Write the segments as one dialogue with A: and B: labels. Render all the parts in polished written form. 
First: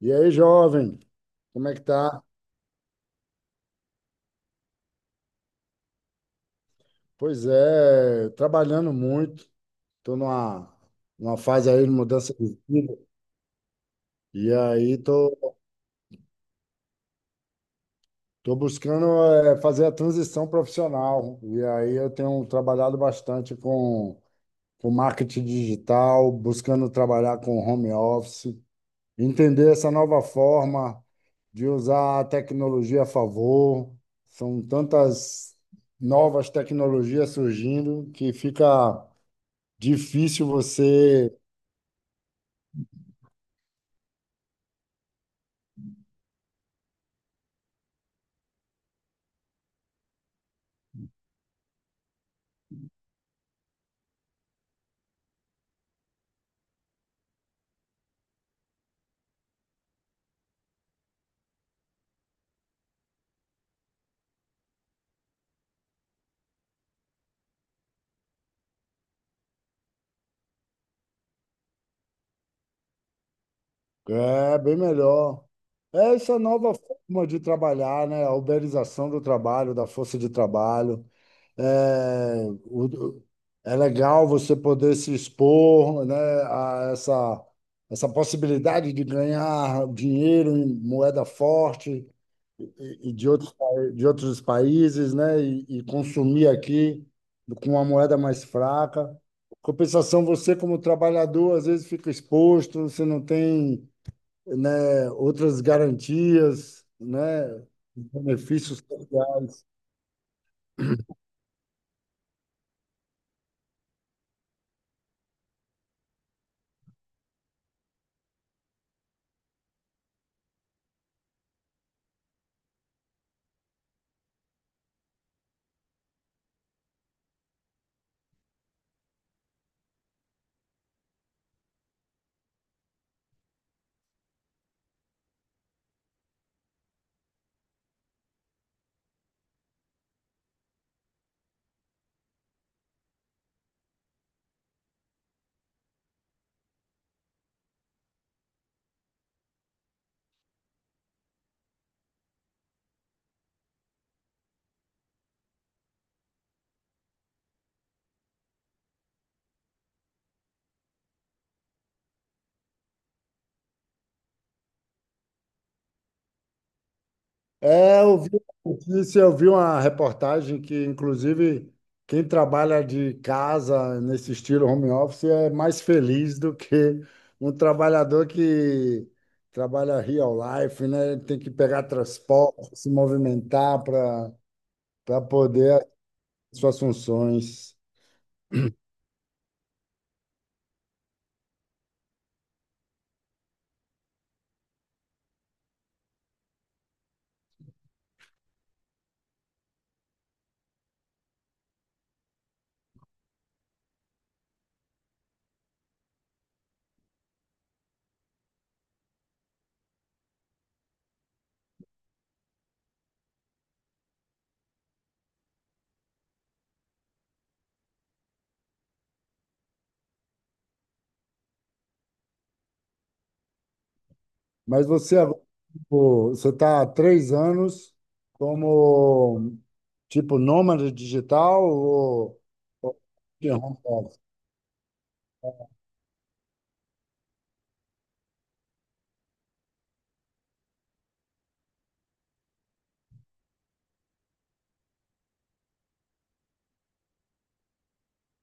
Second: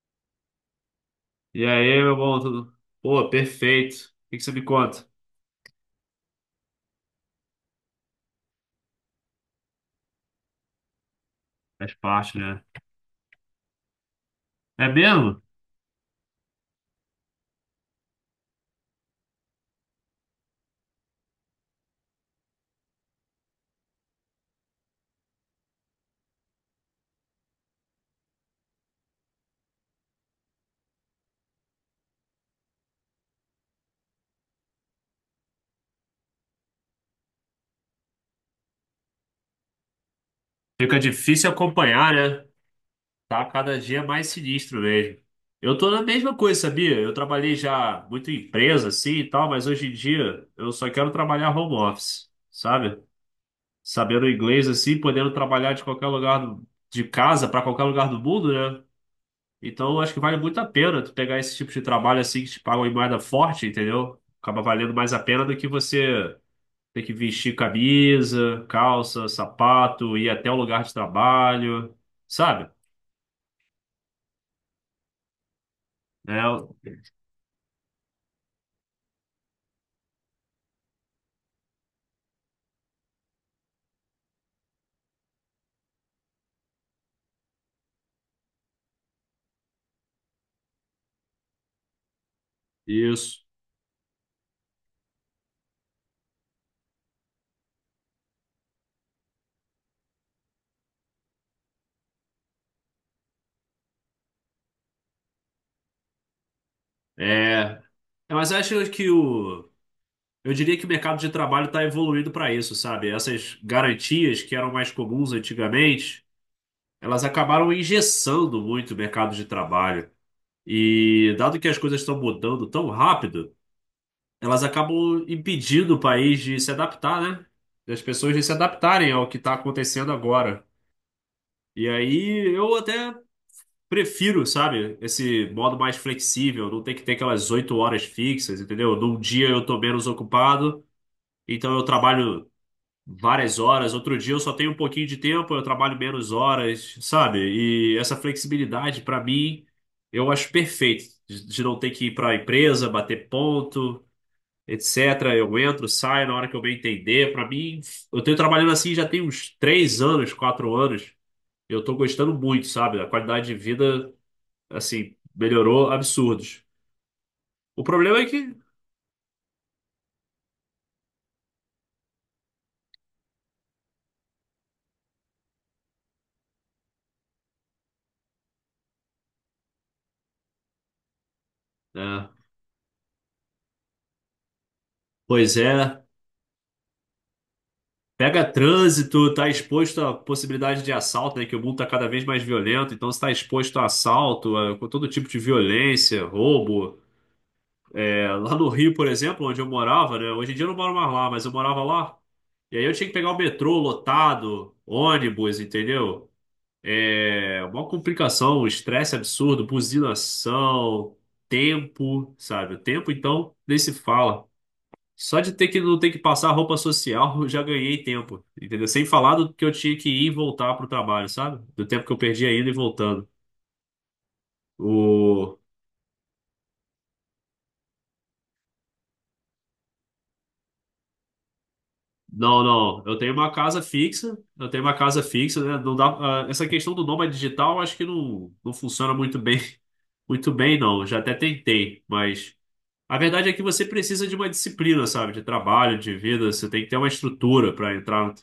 A: E aí, jovem,
B: E
A: como é que
B: aí, meu
A: tá?
B: bom, tudo? Pô, perfeito. O que você me conta?
A: Pois é, trabalhando muito, tô numa fase aí de
B: Faz
A: mudança
B: parte,
A: de
B: né?
A: vida, e
B: É
A: aí
B: mesmo?
A: tô buscando fazer a transição profissional, e aí eu tenho trabalhado bastante com marketing digital, buscando trabalhar com home office, entender essa nova forma de usar a tecnologia a favor, são tantas novas tecnologias surgindo que fica difícil
B: Fica
A: você.
B: difícil acompanhar, né? Tá cada dia mais sinistro mesmo. Eu tô na mesma coisa, sabia? Eu trabalhei já muito em empresa, assim e tal, mas hoje em dia eu só quero trabalhar home office, sabe? Sabendo inglês, assim, podendo trabalhar de qualquer lugar de casa pra qualquer lugar do mundo, né? Então eu acho que vale muito a pena tu pegar esse tipo de trabalho assim que te pagam em moeda forte, entendeu? Acaba valendo mais a pena do que você. Ter que vestir camisa, calça, sapato, ir até o lugar de trabalho, sabe?
A: É, bem melhor. É essa
B: É,
A: nova forma de trabalhar, né? A uberização do trabalho, da força de trabalho. É, o- É legal você poder se expor, né, a essa possibilidade de ganhar dinheiro em moeda forte, e de
B: isso.
A: de outros países, né? E consumir aqui com uma moeda mais fraca. Compensação, você como trabalhador, às vezes fica exposto, você não tem, né, outras garantias, né?
B: É. É, Mas eu
A: Benefícios.
B: acho que o. Eu diria que o mercado de trabalho está evoluindo para isso, sabe? Essas garantias que eram mais comuns antigamente, elas acabaram engessando muito o mercado de trabalho. E dado que as coisas estão mudando tão rápido, elas acabam impedindo o país de se adaptar, né? Das pessoas de se adaptarem ao que está acontecendo agora. E aí eu até prefiro, sabe, esse modo mais flexível, não ter que ter aquelas oito horas fixas, entendeu? Num dia eu tô menos ocupado, então eu trabalho várias horas, outro dia eu só tenho um pouquinho de tempo, eu trabalho menos horas, sabe? E essa flexibilidade, pra mim, eu acho perfeito, de não ter que ir pra empresa, bater ponto. Etc. Eu entro, saio na hora que eu bem entender. Pra mim, eu tenho trabalhando assim já tem uns três anos, quatro anos. Eu tô gostando muito, sabe? A qualidade de vida, assim, melhorou absurdos. O
A: É,
B: problema
A: eu
B: é
A: vi
B: que,
A: uma notícia, eu vi uma reportagem que, inclusive, quem trabalha de casa nesse estilo home office é mais feliz do que um trabalhador que trabalha real life, né? Tem que pegar
B: né,
A: transporte, se movimentar para
B: pois
A: poder
B: é,
A: as suas funções.
B: pega trânsito, tá exposto à possibilidade de assalto, né? Que o mundo tá cada vez mais violento, então você tá exposto a assalto, a com todo tipo de violência, roubo. É, lá no Rio, por exemplo, onde eu morava, né? Hoje em dia eu não moro mais lá, mas eu morava lá. E aí eu tinha que pegar o metrô lotado, ônibus, entendeu? É uma complicação, um estresse absurdo, buzinação, tempo, sabe? O tempo, então, nem se fala. Só de ter que não ter que passar roupa social, eu já ganhei tempo, entendeu? Sem falar do que eu tinha que ir e voltar pro trabalho, sabe? Do tempo que eu perdi indo e voltando.
A: Mas você agora,
B: O...
A: pô, você está há três anos como tipo nômade digital
B: Não,
A: ou
B: não, eu tenho uma
A: de home
B: casa
A: office?
B: fixa, eu tenho uma casa fixa, né? Não dá... Essa questão do nômade digital, eu acho que não funciona muito bem, muito bem, não. Eu já até tentei, mas... A verdade é que você precisa de uma disciplina, sabe? De trabalho, de vida. Você tem que ter uma estrutura para entrar,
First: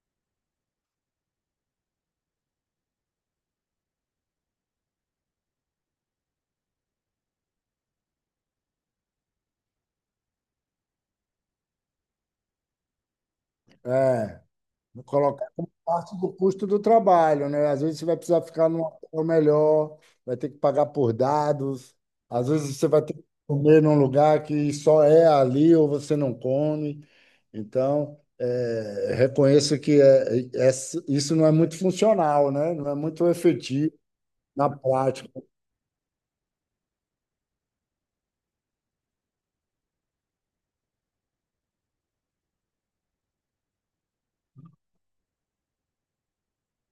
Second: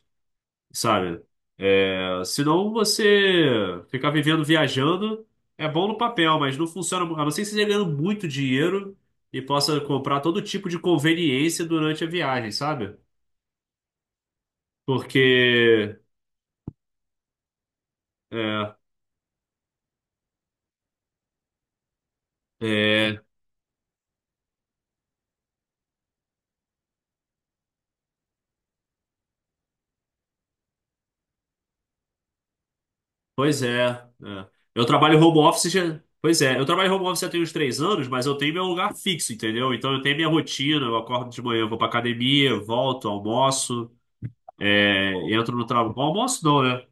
B: sabe? É, Senão você ficar vivendo viajando é bom no papel, mas não funciona. A não ser que você esteja ganhando muito dinheiro e possa comprar todo tipo de conveniência durante a viagem, sabe?
A: É. Colocar
B: Porque
A: como parte do custo do trabalho, né? Às vezes você vai precisar ficar
B: é,
A: num hotel melhor, vai ter que pagar por dados, às vezes você vai ter
B: é,
A: que comer num lugar que só é ali ou você não come. Então, é, reconheço que é, isso não é muito funcional, né? Não é muito
B: Pois é,
A: efetivo
B: é.
A: na
B: Eu trabalho
A: prática.
B: home office já. Pois é, eu trabalho home office já tem uns três anos, mas eu tenho meu lugar fixo, entendeu? Então eu tenho minha rotina, eu acordo de manhã, eu vou pra academia, volto, almoço, entro no trabalho. Almoço não, né?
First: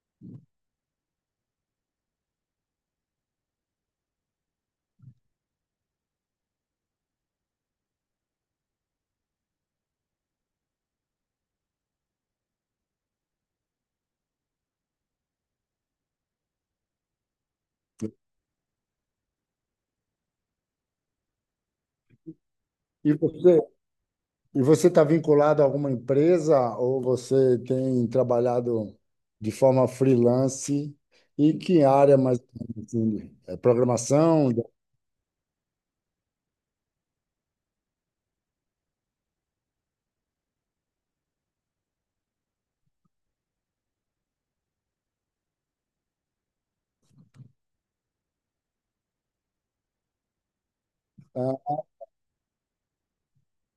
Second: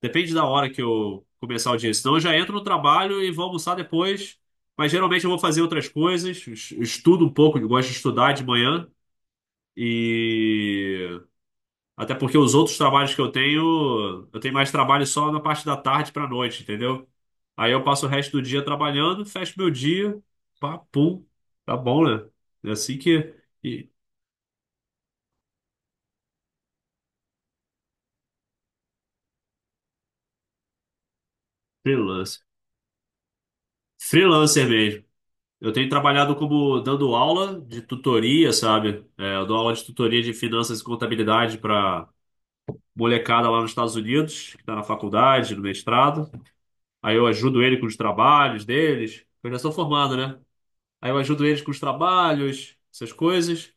B: Depende da hora que eu começar o dia. Senão eu já entro no trabalho e vou almoçar depois. Mas geralmente eu vou fazer outras coisas, estudo um pouco, eu gosto de estudar de manhã. E até porque os outros trabalhos que eu tenho mais trabalho só na parte da tarde pra noite, entendeu? Aí eu passo o resto do dia trabalhando, fecho meu dia, pá, pum, tá bom, né? É assim
A: E
B: que.
A: você
B: E
A: E você está vinculado a alguma empresa ou você tem trabalhado de forma freelance? E que área mais
B: freelancer.
A: ou menos, assim, é programação? Né?
B: Freelancer mesmo. Eu tenho trabalhado como dando aula de tutoria, sabe? É, eu dou aula de tutoria de finanças e contabilidade pra molecada lá nos Estados Unidos, que tá na faculdade, no mestrado. Aí eu ajudo ele com os trabalhos deles. Eu já sou formado, né? Aí eu ajudo eles com os trabalhos, essas coisas.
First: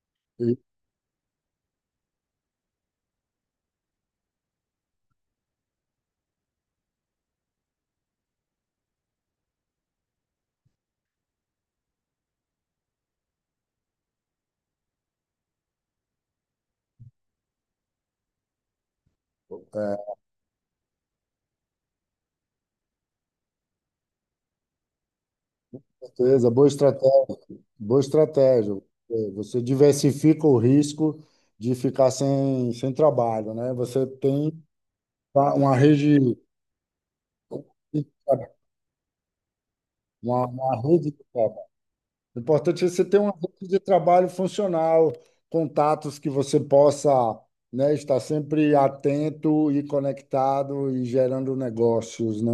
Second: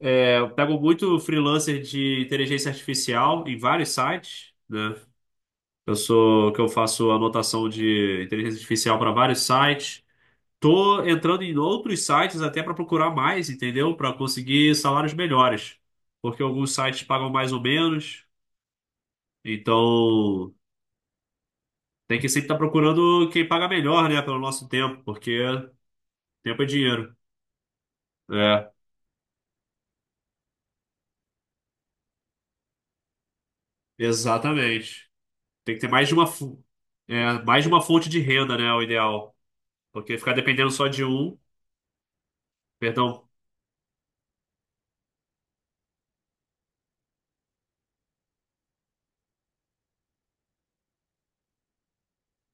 B: É, eu
A: E,
B: pego muito freelancer de inteligência artificial em vários sites, né? Eu sou que eu faço anotação de inteligência artificial para vários sites. Tô entrando em outros sites até para procurar mais, entendeu? Para conseguir salários melhores, porque alguns sites pagam mais ou menos.
A: é,
B: Então tem que sempre estar procurando quem paga melhor, né? Pelo nosso tempo, porque
A: beleza,
B: tempo é
A: boa
B: dinheiro.
A: estratégia, boa
B: É,
A: estratégia. É, você diversifica o risco de ficar sem trabalho, né? Você tem
B: exatamente. Tem
A: uma
B: que ter mais de uma, mais de uma fonte de renda, né? É o ideal. Porque ficar dependendo
A: uma
B: só de
A: rede.
B: um.
A: O importante é você ter
B: Perdão.
A: uma rede de trabalho funcional, contatos que você possa, né, estar sempre atento e conectado e gerando negócios, né?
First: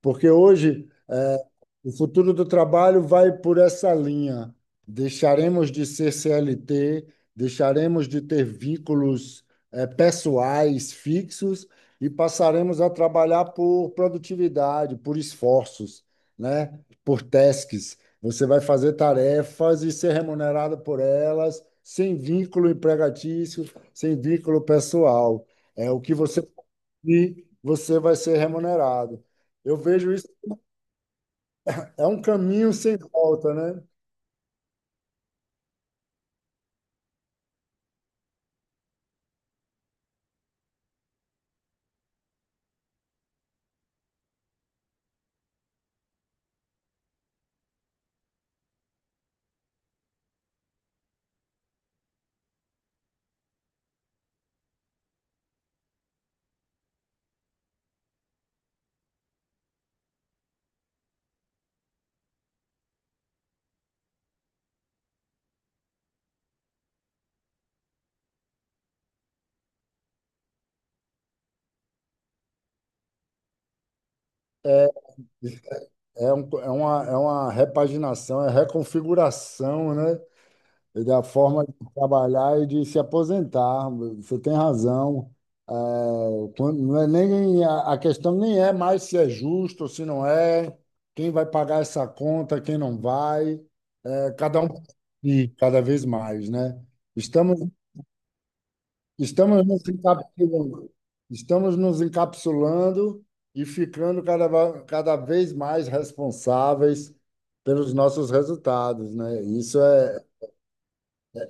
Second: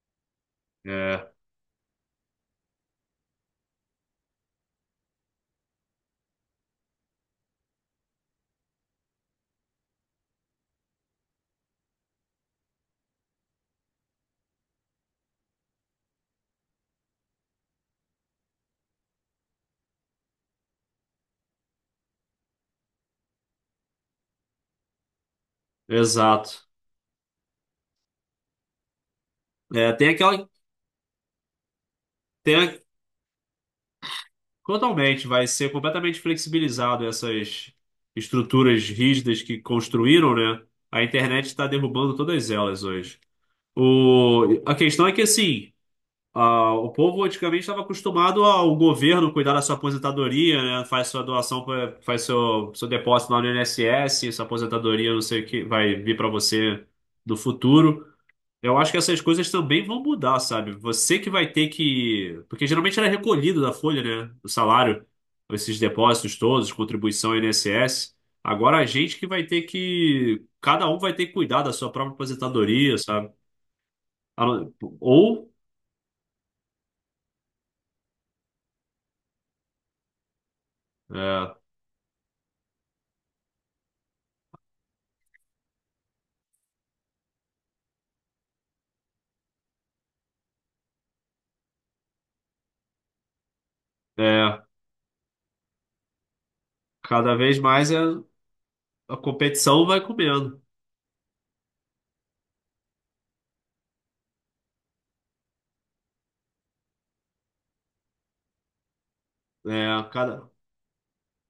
A: Porque hoje,
B: É,
A: eh, o futuro do trabalho vai por essa linha. Deixaremos de ser CLT, deixaremos de ter vínculos, pessoais fixos e passaremos a trabalhar por produtividade, por esforços, né? Por tasks. Você vai fazer tarefas e ser remunerado por elas, sem vínculo empregatício, sem vínculo pessoal. É o que você
B: exato.
A: cumprir, você vai ser remunerado. Eu
B: É, tem
A: vejo isso,
B: aquela.
A: é um
B: Tem,
A: caminho
B: a-
A: sem volta, né?
B: totalmente, vai ser completamente flexibilizado essas estruturas rígidas que construíram, né? A internet está derrubando todas elas hoje. A questão é que, assim. Ah, o povo antigamente estava acostumado ao governo cuidar da sua aposentadoria, né? Faz sua doação, faz seu depósito lá no INSS, sua aposentadoria, não sei o que, vai vir para você no futuro. Eu acho que essas coisas também vão mudar, sabe? Você que vai ter que. Porque geralmente era recolhido da folha, né? O salário, esses depósitos todos, contribuição ao INSS. Agora a gente que vai ter que. Cada um vai ter que cuidar da sua própria aposentadoria, sabe? A não-
A: É,
B: Ou.
A: é uma repaginação, é reconfiguração, né? E da
B: É.
A: forma de trabalhar e de se aposentar. Você tem razão. É, não é nem a questão nem é mais se é justo ou se não é, quem vai pagar essa conta, quem não vai, é, cada
B: É.
A: um e cada vez mais, né?
B: Cada
A: Estamos
B: vez mais é, a
A: Estamos
B: competição
A: nos
B: vai comendo.
A: encapsulando, estamos nos encapsulando e ficando cada vez mais responsáveis pelos nossos resultados, né? Isso
B: É,
A: é,
B: cada...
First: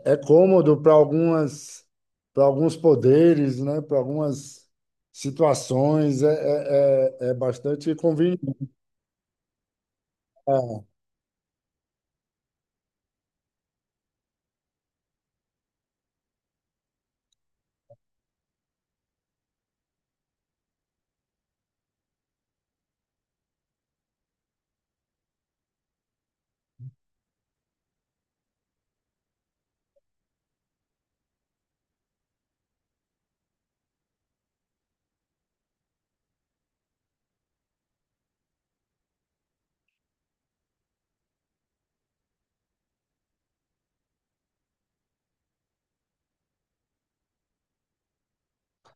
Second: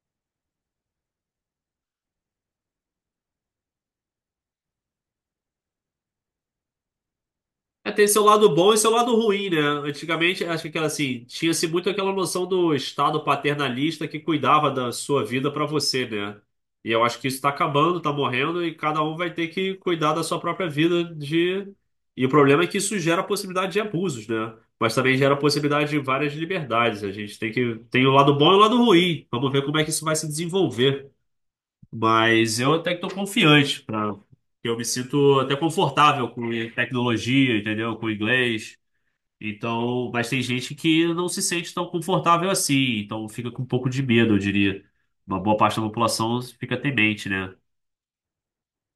A: é cômodo para para alguns poderes, né? Para algumas situações, é
B: é,
A: bastante
B: tem seu
A: conveniente.
B: lado bom e seu lado ruim, né? Antigamente, acho que era assim, tinha-se muito aquela noção do Estado paternalista que cuidava da sua vida para você, né? E eu acho que isso está acabando, está morrendo, e cada um vai ter que cuidar da sua própria vida de... E o problema é que isso gera possibilidade de abusos, né? Mas também gera possibilidade de várias liberdades. A gente tem que... Tem o lado bom e o lado ruim. Vamos ver como é que isso vai se desenvolver. Mas eu até que estou confiante, pra... eu me sinto até confortável com tecnologia, entendeu? Com inglês. Então, mas tem gente que não se sente tão confortável assim, então fica com um pouco de medo, eu diria. Uma boa parte da população fica temente, né?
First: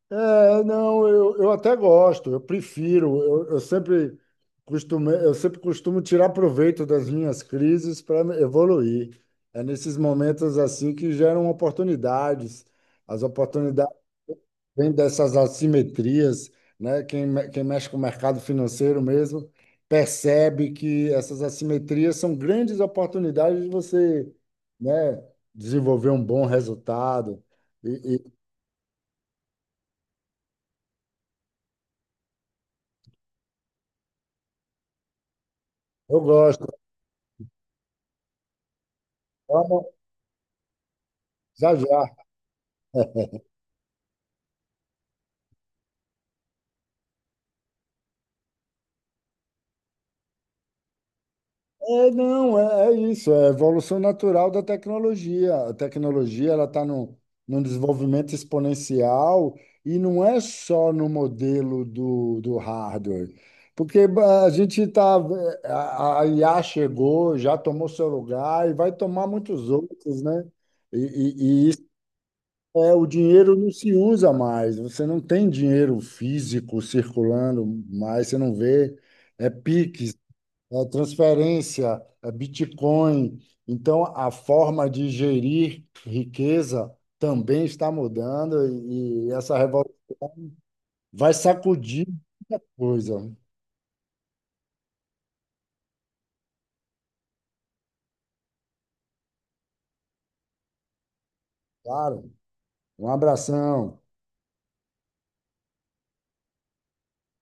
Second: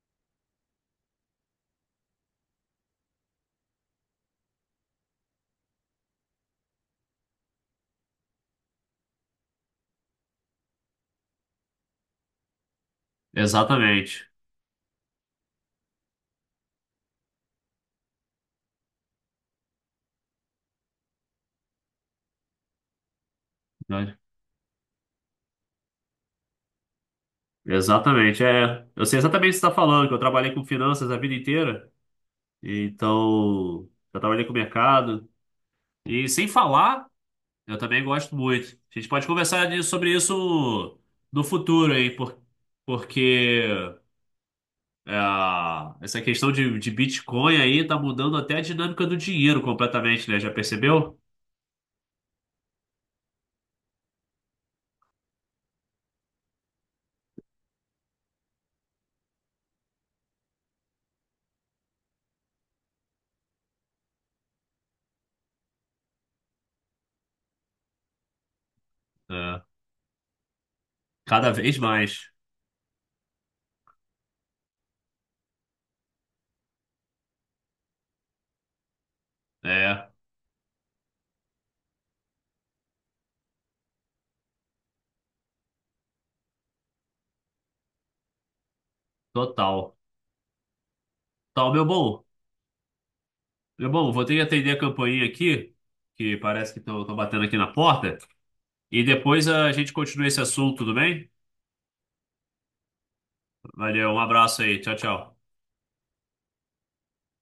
A: É, não, eu até gosto, eu prefiro, eu sempre eu sempre costumo tirar proveito das minhas crises para evoluir. É nesses momentos assim que geram oportunidades. As oportunidades.
B: Exatamente.
A: Vem dessas assimetrias, né? Quem mexe com o mercado financeiro mesmo percebe que essas assimetrias são grandes oportunidades de
B: Né?
A: você, né, desenvolver um bom resultado. E
B: Exatamente, é. Eu sei exatamente o que você está falando, que eu trabalhei com finanças a vida inteira, então já trabalhei com mercado.
A: eu
B: E sem
A: gosto.
B: falar Eu também gosto muito. A gente pode conversar
A: Vamos,
B: sobre isso no
A: já
B: futuro, hein?
A: já.
B: Porque é, essa questão de Bitcoin aí tá mudando até a dinâmica do dinheiro completamente, né? Já percebeu?
A: É, não, é, é isso, é a evolução natural da tecnologia. A tecnologia ela está num desenvolvimento exponencial e não é só no modelo do, do hardware, porque ba, a IA chegou, já tomou seu lugar e vai tomar
B: É.
A: muitos outros, né?
B: Cada vez
A: Isso
B: mais.
A: é, o dinheiro não se usa mais, você não tem dinheiro físico circulando mais, você não vê, é
B: É,
A: Pix, é, transferência, é, Bitcoin. Então, a forma de gerir riqueza também está mudando e essa revolução
B: total.
A: vai
B: Tá, meu
A: sacudir
B: bom.
A: coisa.
B: Meu bom, vou ter que atender a campainha aqui, que parece que estão batendo aqui na porta. E depois a gente continua esse assunto, tudo bem?
A: Claro, um abração.
B: Valeu, um abraço aí. Tchau, tchau.